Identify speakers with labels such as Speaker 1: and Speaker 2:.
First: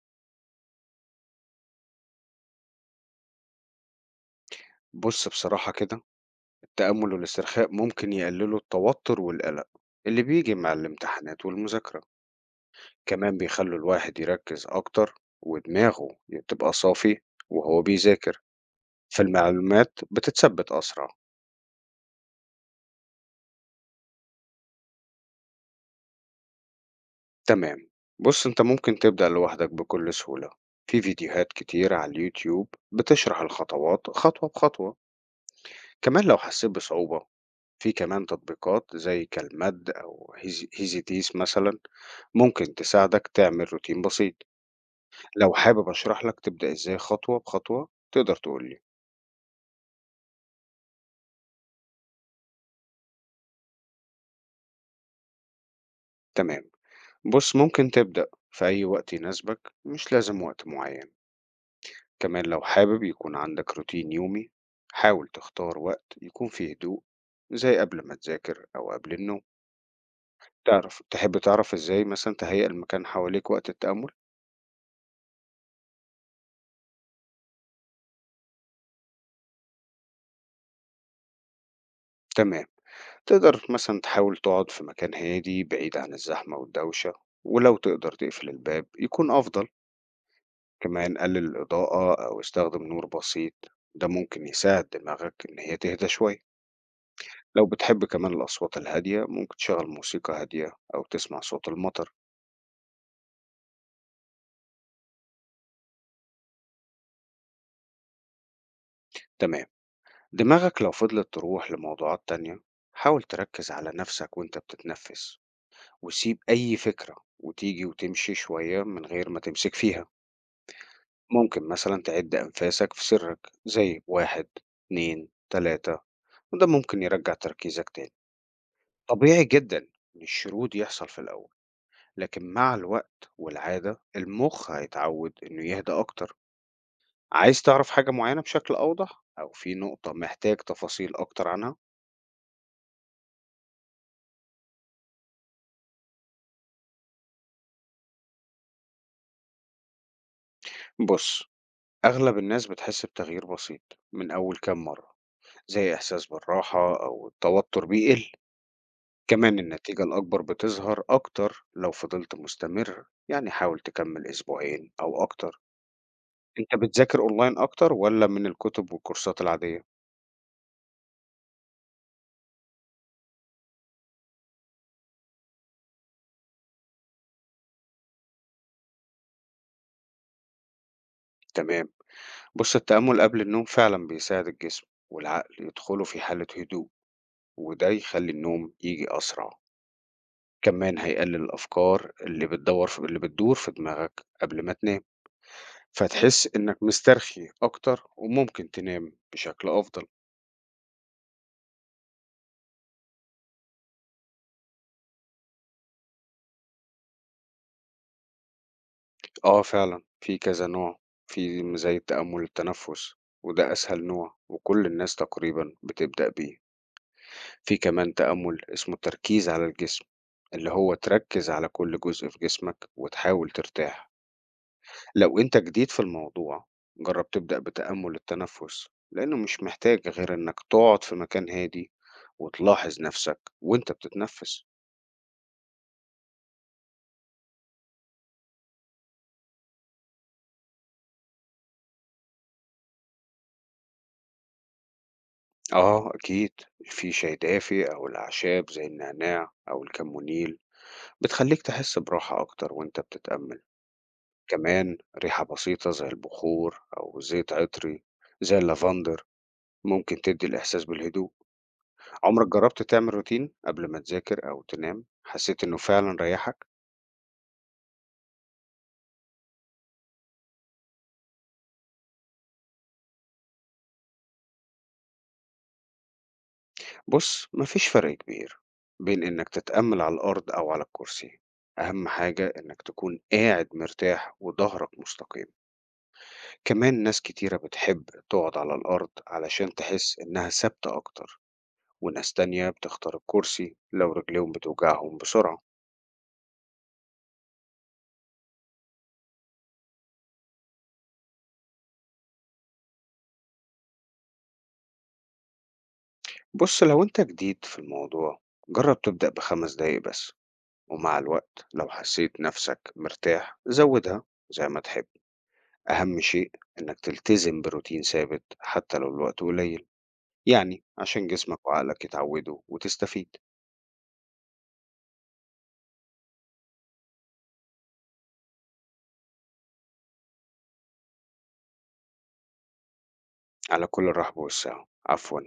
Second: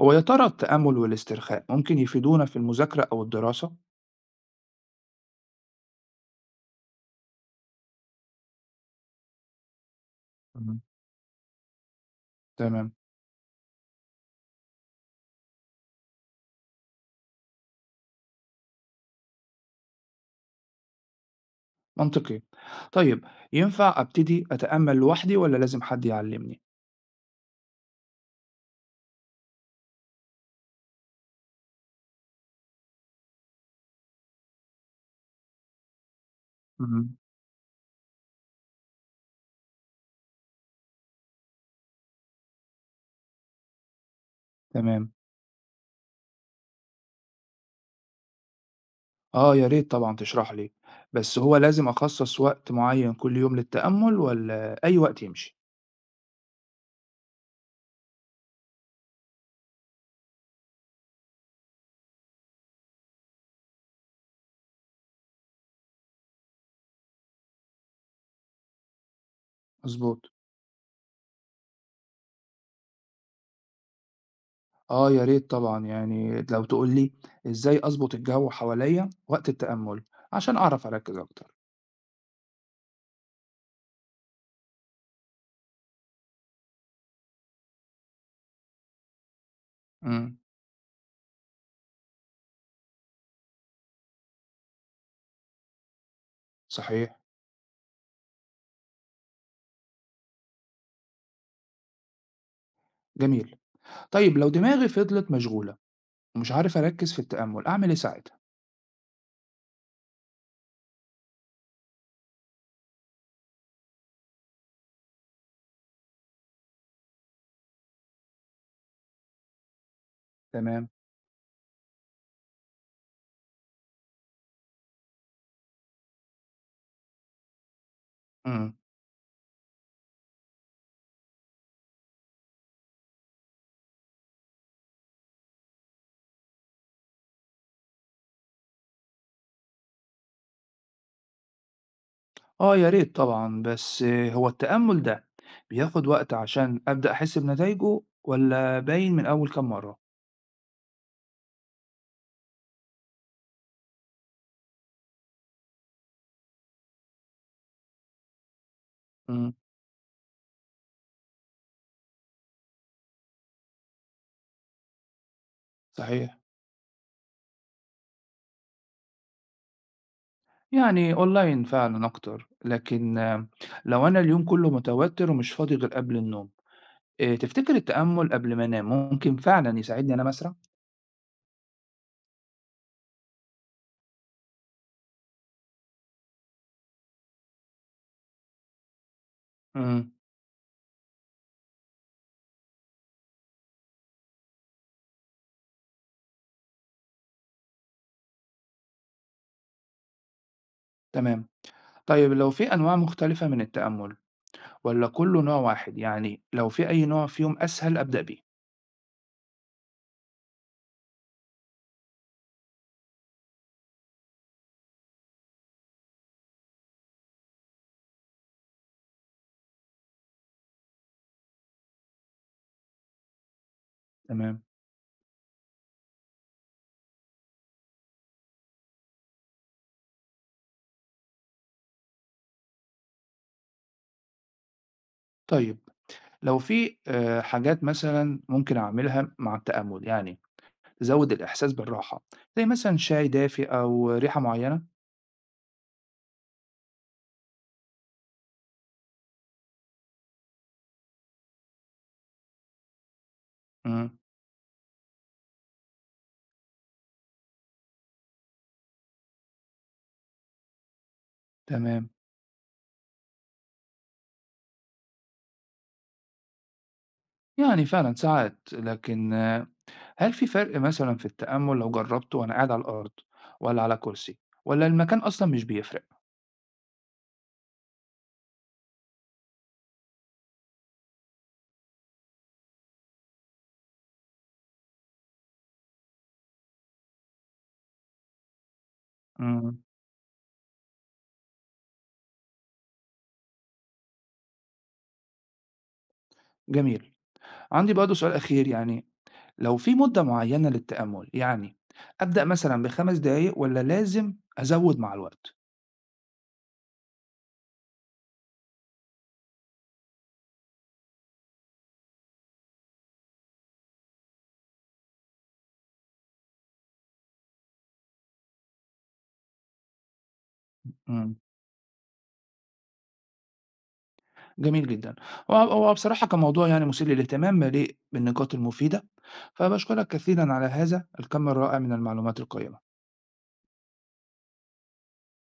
Speaker 1: هو يا ترى التأمل والاسترخاء ممكن يفيدونا في المذاكرة أو الدراسة؟
Speaker 2: بص بصراحة كده، التأمل والاسترخاء ممكن يقللوا التوتر والقلق اللي بيجي مع
Speaker 1: مم.
Speaker 2: الامتحانات والمذاكرة.
Speaker 1: تمام.
Speaker 2: كمان بيخلوا الواحد يركز أكتر، ودماغه تبقى صافي وهو بيذاكر، فالمعلومات بتتثبت أسرع.
Speaker 1: منطقي. طيب، ينفع أبتدي أتأمل لوحدي ولا لازم حد يعلمني؟
Speaker 2: تمام. بص أنت ممكن تبدأ لوحدك بكل سهولة، في فيديوهات كتير على اليوتيوب بتشرح الخطوات خطوة بخطوة. كمان لو حسيت
Speaker 1: مم.
Speaker 2: بصعوبة، في كمان تطبيقات زي كالماد أو هيزي هيزي ديس مثلا، ممكن تساعدك تعمل روتين بسيط.
Speaker 1: تمام.
Speaker 2: لو حابب أشرح لك تبدأ إزاي خطوة بخطوة تقدر تقول لي.
Speaker 1: آه، يا ريت طبعا تشرح لي. بس هو لازم أخصص وقت معين كل يوم للتأمل ولا أي وقت يمشي؟
Speaker 2: تمام. بص ممكن تبدأ في أي وقت يناسبك، مش لازم وقت معين. كمان لو حابب يكون عندك روتين يومي، حاول تختار وقت يكون فيه هدوء، زي قبل ما تذاكر أو قبل النوم.
Speaker 1: مظبوط.
Speaker 2: تحب تعرف إزاي مثلا تهيئ المكان حواليك وقت التأمل؟
Speaker 1: آه، يا ريت طبعا، يعني لو تقول لي إزاي أظبط الجو حواليا وقت التأمل عشان أعرف أركز أكتر.
Speaker 2: تمام. تقدر مثلا تحاول تقعد في مكان هادي بعيد عن الزحمة والدوشة، ولو تقدر تقفل الباب يكون أفضل.
Speaker 1: امم.
Speaker 2: كمان قلل الإضاءة أو استخدم نور بسيط، ده ممكن يساعد دماغك إن هي تهدى شوية.
Speaker 1: صحيح.
Speaker 2: لو بتحب كمان الأصوات الهادية، ممكن تشغل موسيقى هادية أو تسمع صوت المطر.
Speaker 1: جميل. طيب، لو دماغي فضلت مشغولة ومش عارف أركّز في التأمُّل، أعمل إيه ساعتها؟
Speaker 2: تمام. دماغك لو فضلت تروح لموضوعات تانية، حاول تركز على نفسك وإنت بتتنفس، وسيب أي فكرة وتيجي وتمشي شوية من غير ما تمسك فيها.
Speaker 1: تمام.
Speaker 2: ممكن مثلا تعد أنفاسك في سرك زي 1 2 3، وده ممكن يرجع تركيزك تاني.
Speaker 1: إمم.
Speaker 2: طبيعي جدا إن الشرود يحصل في الأول، لكن مع الوقت والعادة المخ هيتعود إنه يهدى أكتر. عايز تعرف حاجة معينة بشكل أوضح أو في نقطة محتاج تفاصيل أكتر عنها؟
Speaker 1: آه، يا ريت طبعًا، بس هو التأمُّل ده بياخُد وقت عشان أبدأ أحِس بنتايجه والّا باين من أول كام مرّة؟
Speaker 2: بص أغلب الناس بتحس بتغيير بسيط من أول كام مرة، زي إحساس بالراحة أو التوتر بيقل.
Speaker 1: إمم.
Speaker 2: كمان النتيجة الأكبر بتظهر أكتر لو فضلت مستمر، يعني حاول تكمل أسبوعين أو أكتر.
Speaker 1: صحيح.
Speaker 2: أنت بتذاكر أونلاين أكتر ولا من الكتب والكورسات العادية؟
Speaker 1: يعني online فعلًا أكتر، لكن لو أنا اليوم كُلّه متوتّر ومش فاضي غير قبل النوم، تفتكر التأمُّل قبل ما أنام ممكن فعلًا يساعدني أنام أسرع؟
Speaker 2: تمام. بص التأمل قبل النوم فعلا بيساعد الجسم والعقل يدخلوا في حالة هدوء، وده يخلي النوم يجي أسرع.
Speaker 1: إمم.
Speaker 2: كمان هيقلل الأفكار اللي بتدور في دماغك قبل ما تنام، فتحس إنك مسترخي أكتر وممكن تنام بشكل أفضل.
Speaker 1: تمام. طيب، لو في أنواع مختلفة من التأمُّل والّا كُلّه نوع واحد، يعني لو في أي نوع فيهم أسهل أبدأ بيه؟
Speaker 2: آه فعلًا، في كذا نوع، في زي التأمُّل التنفُّس، وده أسهل نوع وكل الناس تقريبًا بتبدأ بيه. في كمان تأمُّل اسمه التركيز على الجسم، اللي هو تركِّز على كل جزء في جسمك وتحاول ترتاح.
Speaker 1: تمام.
Speaker 2: لو أنت جديد في الموضوع، جرّب تبدأ بتأمُّل التنفُّس، لإنه مش محتاج غير إنك تقعد في مكان هادي وتلاحظ نَفْسك وأنت بتتنفِّس.
Speaker 1: طيب، لو في حاجات مثلا ممكن أعملها مع التأمل يعني تزود الإحساس بالراحة زي مثلا شاي دافئ أو ريحة معينة.
Speaker 2: آه أكيد، في شاي دافي أو الأعشاب زي النعناع أو الكمونيل، بتخلّيك تحس براحة أكتر وأنت بتتأمّل.
Speaker 1: امم.
Speaker 2: كمان ريحة بسيطة زي البخور أو زيت عطري زي اللافندر ممكن تدّي الإحساس بالهدوء.
Speaker 1: تمام.
Speaker 2: عمرك جرّبت تعمل روتين قبل ما تذاكر أو تنام حسيت إنه فعلًا ريّحك؟
Speaker 1: يعني فعلا ساعات لكن هل في فرق مثلا في التأمل لو جربته وأنا قاعد على الأرض ولا على كرسي ولا المكان أصلا مش بيفرق؟
Speaker 2: بُص ما فيش فرق كبير بين إنك تتأمّل على الأرض أو على الكرسي، أهم حاجة إنك تكون قاعد مرتاح وضهرك مستقيم. كمان ناس كتيرة بتحب تقعد على الأرض علشان
Speaker 1: امم.
Speaker 2: تحس إنها ثابتة أكتر، وناس تانية بتختار الكرسي لو رجليهم بتوجعهم بسرعة.
Speaker 1: جميل. عندي برضه سؤال أخير، يعني لو في مدة معينة للتأمل، يعني أبدأ مثلا ب5 دقايق ولا لازم أزود مع الوقت؟
Speaker 2: بص لو انت جديد في الموضوع، جرب تبدأ بـ5 دقايق بس، ومع الوقت لو حسيت نفسك مرتاح زودها زي ما تحب. أهم شيء إنك تلتزم بروتين ثابت حتى لو الوقت قليل، يعني عشان
Speaker 1: مم.
Speaker 2: جسمك وعقلك يتعودوا وتستفيد.
Speaker 1: جميل جدًا. هو بصراحة كان موضوع يعني مثير للاهتمام، مليء بالنقاط المفيدة، فباشكرك كثيرًا على هذا الكم الرائع من المعلومات القيمة.
Speaker 2: على كل الرحب والسعة، عفوا.